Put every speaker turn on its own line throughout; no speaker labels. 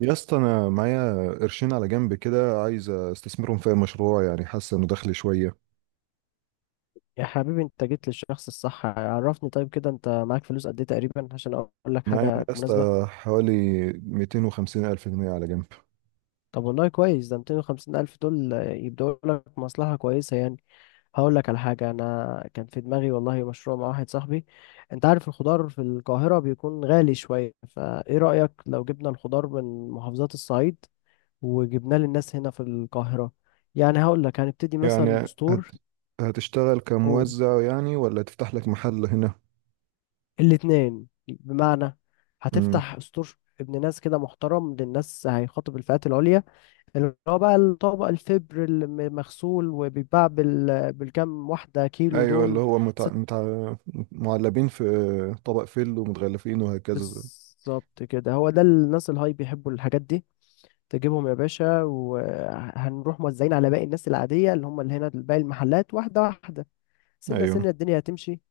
يا اسطى، انا معايا قرشين على جنب كده، عايز استثمرهم في مشروع، يعني حاسس انه دخلي شويه.
يا حبيبي انت جيت للشخص الصح. عرفني طيب، كده انت معاك فلوس قد ايه تقريبا عشان اقول لك
معايا يا
حاجة مناسبة.
اسطى حوالي 250 الف جنيه على جنب.
طب والله كويس، ده 250 الف دول يبدأوا لك مصلحة كويسة يعني. هقول لك على حاجة انا كان في دماغي والله، مشروع مع واحد صاحبي. انت عارف الخضار في القاهرة بيكون غالي شوية، فايه رأيك لو جبنا الخضار من محافظات الصعيد وجبناه للناس هنا في القاهرة؟ يعني هقول لك هنبتدي مثلا
يعني
بستور.
هتشتغل كموزع، يعني ولا تفتح لك محل هنا؟
الاتنين بمعنى،
امم.
هتفتح ستور ابن ناس كده محترم للناس، هيخاطب الفئات العليا، اللي هو بقى الطبق الفبر المغسول، وبيتباع بالكام واحدة كيلو
ايوه، اللي
دول.
هو
ست.
معلبين في طبق فل ومتغلفين وهكذا.
بالظبط كده، هو ده الناس الهاي بيحبوا الحاجات دي. تجيبهم يا باشا وهنروح موزعين على باقي الناس العادية، اللي هم اللي هنا باقي المحلات واحدة واحدة، سنة
ايوه.
سنة الدنيا هتمشي.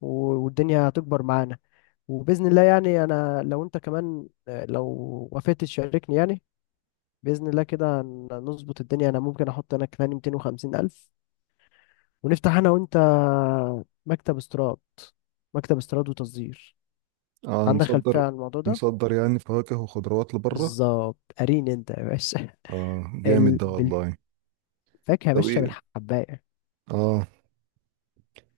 والدنيا هتكبر معانا وباذن الله. يعني انا لو انت كمان، لو وافقت تشاركني يعني، باذن الله كده نظبط الدنيا. انا ممكن احط انا كمان 250 الف، ونفتح انا وانت مكتب استيراد، مكتب استيراد وتصدير.
آه،
عندك خلفيه
نصدر
عن الموضوع ده؟
نصدر يعني فواكه وخضروات لبره.
بالظبط، قارين انت يا باشا.
اه جامد ده
بالفاكهه
والله.
يا
طب
باشا،
ايه؟
بالحبايه.
اه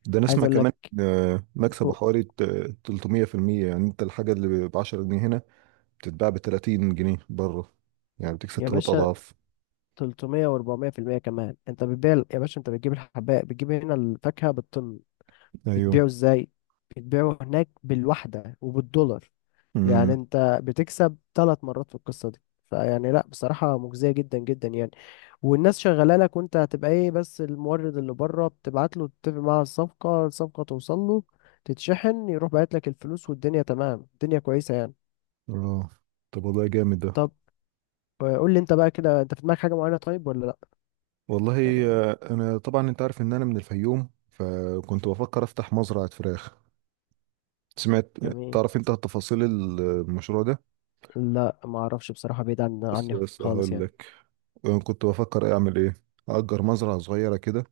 ده
عايز
نسمع
اقول لك.
كمان. مكسبه
أو-
حوالي 300% يعني انت الحاجة اللي ب 10 جنيه هنا بتتباع ب 30 جنيه بره، يعني بتكسب
يا
ثلاث
باشا
اضعاف.
300 و400% كمان انت بتبيع. يا باشا انت بتجيب الحبايه، بتجيب هنا الفاكهه بالطن،
ايوه.
بتبيعه ازاي؟ بتبيعه هناك بالوحدة وبالدولار. يعني
امم.
انت بتكسب ثلاث مرات في القصة دي. فيعني لا، بصراحة مجزية جدا جدا يعني. والناس شغاله لك، وانت هتبقى ايه بس؟ المورد اللي بره بتبعت له، تتفق معاه على الصفقه، الصفقه توصل له تتشحن، يروح باعت لك الفلوس، والدنيا تمام، الدنيا كويسه يعني.
اه. طب والله جامد ده.
طب، قول لي انت بقى كده، انت في دماغك حاجه معينه طيب ولا لا؟
والله
يعني
انا طبعا انت عارف ان انا من الفيوم، فكنت بفكر افتح مزرعة فراخ. سمعت؟
جميل.
تعرف انت تفاصيل المشروع ده؟
لا ما اعرفش بصراحه، بعيد عن
بص،
عني
بس
خالص
هقول
يعني.
لك أنا كنت بفكر اعمل ايه. اجر مزرعة صغيرة كده،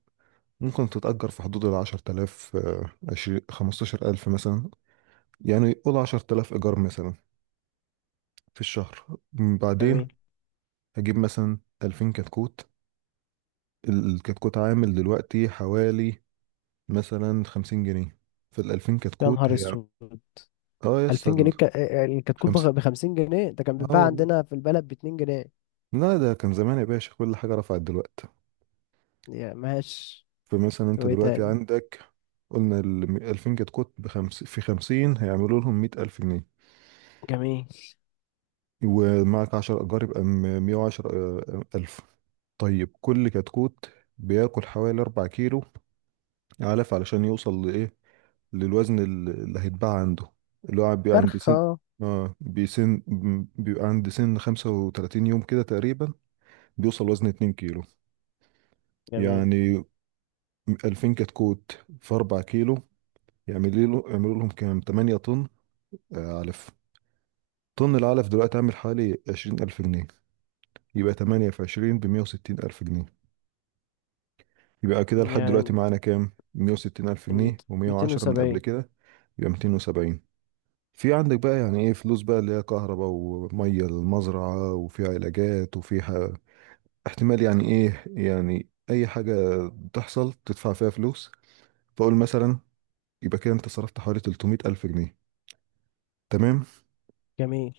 ممكن تتأجر في حدود ال 10000، 20 15000 مثلا، يعني قول 10000 إيجار مثلا في الشهر، بعدين
جميل.
هجيب مثلا 2000 كتكوت. الكتكوت عامل دلوقتي حوالي مثلا 50 جنيه. فال 2000
يا
كتكوت
نهار
هي...
اسود،
اه،
2000 جنيه!
يصل.
الكتكوت
50؟
ب 50 جنيه؟ ده كان
اه
بيتباع
والله.
عندنا في البلد ب 2 جنيه.
لا، ده كان زمان يا باشا، كل حاجة رفعت دلوقتي.
يعني ماشي،
فمثلا انت
وايه
دلوقتي
تاني؟
عندك، قلنا ال 2000 كتكوت بخمس في 50 هيعملوا لهم 100000 جنيه،
جميل.
ومعك عشر أشجار، يبقى مية وعشر ألف. طيب كل كتكوت بياكل حوالي أربع كيلو علف علشان يوصل لإيه، للوزن اللي هيتباع عنده، اللي هو بيبقى عند
فرخة
سن.
اه.
اه، بيبقى عند سن 35 يوم كده تقريبا، بيوصل وزن اتنين كيلو.
جميل.
يعني 2000 كتكوت في أربع كيلو، يعملوا لهم كام؟ تمانية طن علف. طن العلف دلوقتي عامل حوالي 20000 جنيه، يبقى تمانية في عشرين بمية وستين ألف جنيه. يبقى كده لحد دلوقتي
يعني
معانا كام، 160 ألف جنيه و110 من قبل
270.
كده، يبقى 270. في عندك بقى يعني ايه، فلوس بقى اللي هي كهرباء ومية للمزرعة، وفي علاجات، وفي احتمال يعني ايه، يعني اي حاجة تحصل تدفع فيها فلوس. فاقول مثلا يبقى كده انت صرفت حوالي 300 ألف جنيه، تمام.
جميل.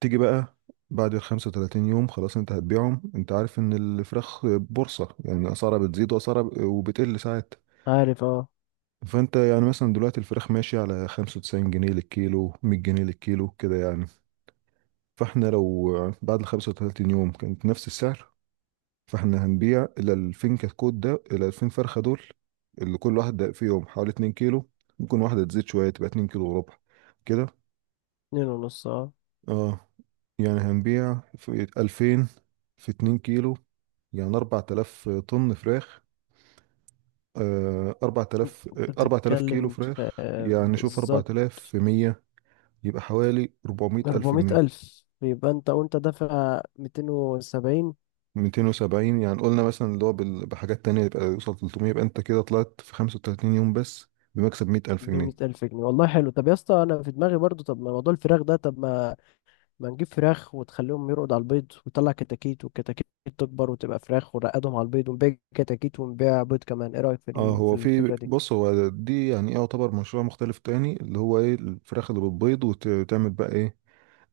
تيجي بقى بعد ال 35 يوم خلاص انت هتبيعهم. انت عارف ان الفراخ بورصة، يعني اسعارها بتزيد واسعارها وبتقل ساعات.
عارف اه.
فانت يعني مثلا دلوقتي الفراخ ماشية على 95 جنيه للكيلو، 100 جنيه للكيلو كده يعني. فاحنا لو بعد ال 35 يوم كانت نفس السعر، فاحنا هنبيع ال 2000 كتكوت ده، ال 2000 فرخة دول، اللي كل واحد ده في يوم حوالي 2 كيلو. ممكن واحدة تزيد شوية تبقى 2 كيلو وربع كده.
اتنين ونص اه.
اه، يعني هنبيع في 2000 في 2 كيلو، يعني 4000 طن فراخ، 4000
انت
4000 كيلو
بتتكلم في،
فراخ، يعني شوف،
بالظبط.
4100، يبقى حوالي 400 ألف
400
جنيه.
ألف. يبقى انت وانت دافع 270،
270، يعني قلنا مثلا اللي هو بحاجات تانية يبقى يوصل 300، يبقى أنت كده طلعت في 35 يوم بس بمكسب 100 ألف
ب 100
جنيه.
ألف جنيه. والله حلو. طب يا اسطى، انا في دماغي برضو، طب ما موضوع الفراخ ده، طب ما ما نجيب فراخ وتخليهم يرقدوا على البيض وتطلع كتاكيت، والكتاكيت تكبر وتبقى فراخ ونرقدهم على البيض، ونبيع كتاكيت ونبيع بيض كمان. ايه رأيك في
اه
في
هو في،
الفكرة دي؟
بص هو دي يعني ايه، يعتبر مشروع مختلف تاني، اللي هو ايه، الفراخ اللي بتبيض وتعمل بقى ايه،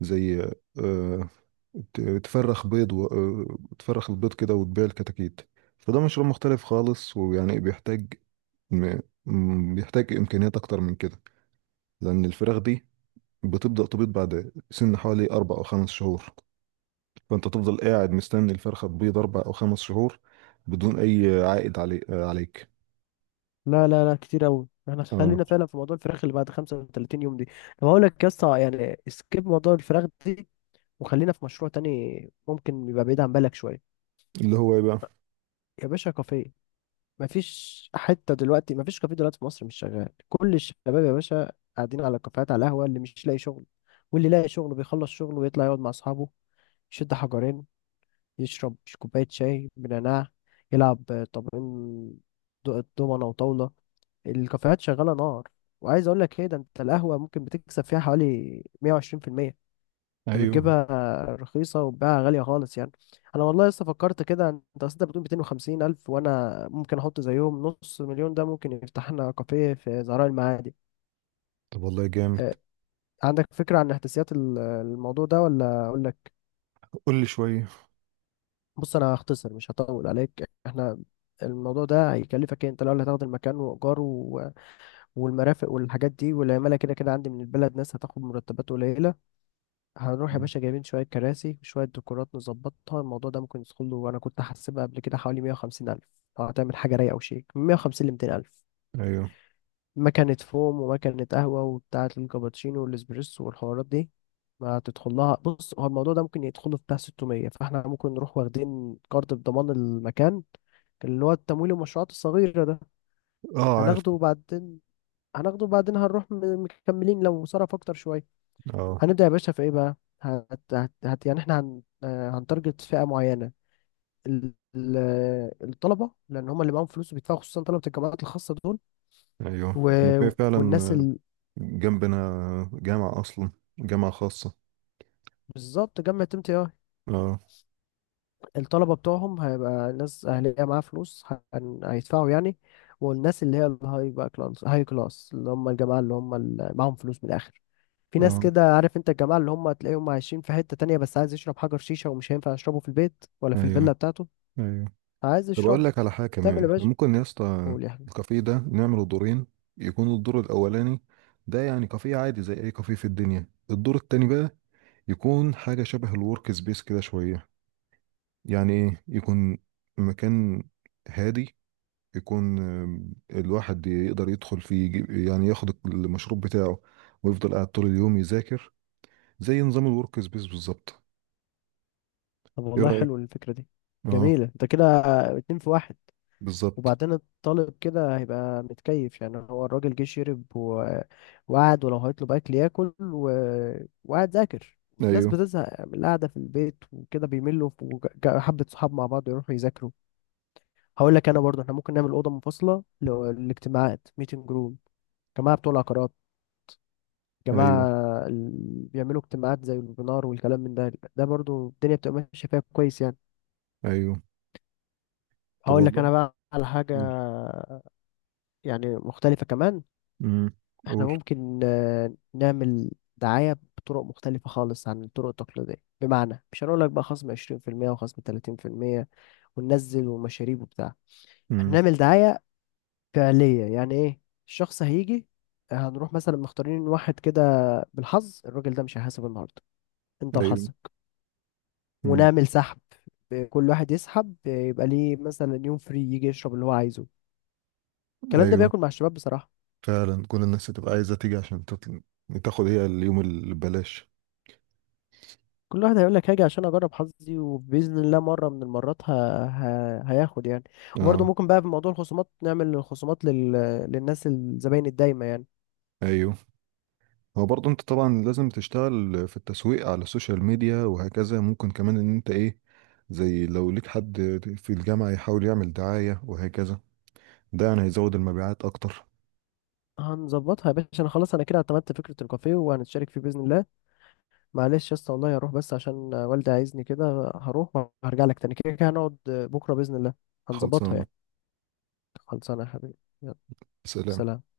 زي آه تفرخ بيض و... آه، تفرخ البيض كده وتبيع الكتاكيت. فده مشروع مختلف خالص، ويعني بيحتاج م... بيحتاج إمكانيات أكتر من كده، لأن الفراخ دي بتبدأ تبيض بعد سن حوالي أربع أو خمس شهور، فأنت تفضل قاعد مستني الفرخة تبيض أربع أو خمس شهور بدون أي عائد عليك.
لا لا لا كتير قوي، احنا
اه.
خلينا فعلا في موضوع الفراخ اللي بعد 35 يوم دي. طب هقول لك يا اسطى، يعني سكيب موضوع الفراخ دي، وخلينا في مشروع تاني ممكن يبقى بعيد عن بالك شوية.
اللي هو إيه بقى؟
يا باشا، كافيه! مفيش حتة دلوقتي مفيش كافيه دلوقتي في مصر مش شغال. كل الشباب يا باشا قاعدين على الكافيهات، على القهوة، اللي مش لاقي شغل واللي لاقي شغل بيخلص شغله ويطلع يقعد مع اصحابه، يشد حجرين، يشرب كوباية شاي بنعناع، يلعب طابين، دومنة وطاولة. الكافيهات شغالة نار. وعايز أقول لك إيه، ده أنت القهوة ممكن بتكسب فيها حوالي 120%. أنت
أيوه،
بتجيبها رخيصة وبتبيعها غالية خالص يعني. أنا والله لسه فكرت كده، أنت أصل أنت بتقول 250 ألف، وأنا ممكن أحط زيهم نص مليون، ده ممكن يفتح لنا كافيه في زهراء المعادي.
طب والله جامد.
أه، عندك فكرة عن إحداثيات الموضوع ده ولا أقول؟
قول لي شوية.
بص انا هختصر مش هطول عليك. احنا الموضوع ده هيكلفك إيه؟ انت الاول هتاخد المكان وايجاره والمرافق والحاجات دي، والعماله كده كده عندي من البلد ناس هتاخد مرتبات قليله. هنروح يا
مم.
باشا جايبين شويه كراسي وشويه ديكورات نظبطها، الموضوع ده ممكن يدخل له، وانا كنت حاسبها قبل كده حوالي 150 الف. لو هتعمل حاجه رايقه وشيك، من 150 ل 200 الف.
أيوه.
مكنه فوم ومكنه قهوه وبتاعه الكابتشينو والاسبريسو والحوارات دي ما هتدخل لها. بص هو الموضوع ده ممكن يدخله في بتاع 600، فاحنا ممكن نروح واخدين كارد بضمان المكان، اللي هو التمويل المشروعات الصغيرة ده.
أه عارف.
هناخده وبعدين، هناخده وبعدين هنروح مكملين لو صرف أكتر شوية.
أه.
هنبدأ يا باشا في إيه بقى؟ يعني إحنا هنتارجت فئة معينة، ال... ال- الطلبة، لأن هم اللي معاهم فلوس وبيدفعوا، خصوصا طلبة الجامعات الخاصة دول.
أيوه،
و...
إحنا في فعلا
والناس
جنبنا جامعة أصلا، جامعة خاصة.
بالظبط، جامعة ام تي اي.
أه.
الطلبة بتوعهم هيبقى ناس أهلية معاها فلوس، هيدفعوا يعني. والناس اللي هي الهاي بقى، كلاس هاي كلاس، اللي هم الجماعة اللي هم اللي معاهم فلوس من الآخر. في ناس
أه.
كده عارف انت، الجماعة اللي هم تلاقيهم عايشين في حتة تانية، بس عايز يشرب حجر شيشة ومش هينفع يشربه في البيت ولا في
أيوه.
الفيلا بتاعته.
أيوه،
عايز
طب اقول
يشربه.
لك على حاجه
تعمل
كمان،
يا
احنا
باشا،
ممكن يا اسطى
قول يا حبيبي.
الكافيه ده نعمله دورين، يكون الدور الاولاني ده يعني كافيه عادي زي اي كافيه في الدنيا، الدور التاني بقى يكون حاجه شبه الورك سبيس كده شويه، يعني ايه، يكون مكان هادي، يكون الواحد يقدر يدخل فيه، يعني ياخد المشروب بتاعه ويفضل قاعد طول اليوم يذاكر، زي نظام الورك سبيس بالظبط.
طب
ايه
والله
رايك؟
حلو الفكرة دي.
اه.
جميلة، انت كده اتنين في واحد.
بالظبط.
وبعدين الطالب كده هيبقى متكيف، يعني هو الراجل جه شرب وقعد، ولو هيطلب أكل ياكل وقعد ذاكر. الناس
ايوه.
بتزهق من القعدة في البيت وكده بيملوا، وحبة صحاب مع بعض يروحوا يذاكروا. هقول لك انا برضه، احنا ممكن نعمل اوضه منفصله للاجتماعات، ميتنج روم. جماعة بتوع العقارات، جماعة
ايوه.
اللي بيعملوا اجتماعات زي الويبينار والكلام من ده، ده برضو الدنيا بتبقى ماشية فيها كويس يعني.
ايوه. طب
هقول لك
والله.
أنا بقى على حاجة
قول.
يعني مختلفة كمان.
امم.
احنا
قول.
ممكن، نعمل دعاية بطرق مختلفة خالص عن الطرق التقليدية. بمعنى مش هنقول لك بقى خصم 20% وخصم 30% وننزل ومشاريب وبتاع.
امم.
هنعمل دعاية فعلية، يعني ايه؟ الشخص هيجي، هنروح مثلا مختارين واحد كده بالحظ، الراجل ده مش هيحاسب النهارده، انت
ايوه.
وحظك.
امم.
ونعمل سحب، كل واحد يسحب يبقى ليه مثلا يوم فري يجي يشرب اللي هو عايزه. الكلام ده
ايوه،
بياكل مع الشباب بصراحة.
فعلا كل الناس هتبقى عايزه تيجي عشان تاخد هي اليوم اللي ببلاش.
كل واحد هيقول لك هاجي عشان اجرب حظي، وباذن الله مره من المرات هياخد يعني. وبرضه
اه.
ممكن بقى في موضوع الخصومات نعمل خصومات للناس الزباين الدايمه يعني.
ايوه. هو برضه انت طبعا لازم تشتغل في التسويق على السوشيال ميديا وهكذا، ممكن كمان ان انت ايه، زي لو ليك حد في الجامعه يحاول يعمل دعايه وهكذا، ده يعني هيزود المبيعات اكتر.
هنظبطها يا باشا، انا خلاص انا كده اعتمدت فكره الكافيه وهنتشارك فيه باذن الله. معلش يا اسطى، والله هروح بس عشان والدي عايزني كده، هروح وهرجع لك تاني، كده كده هنقعد بكره باذن الله هنظبطها
خلصانه.
يعني. خلصانه. يا حبيبي، يلا.
سلام.
سلام.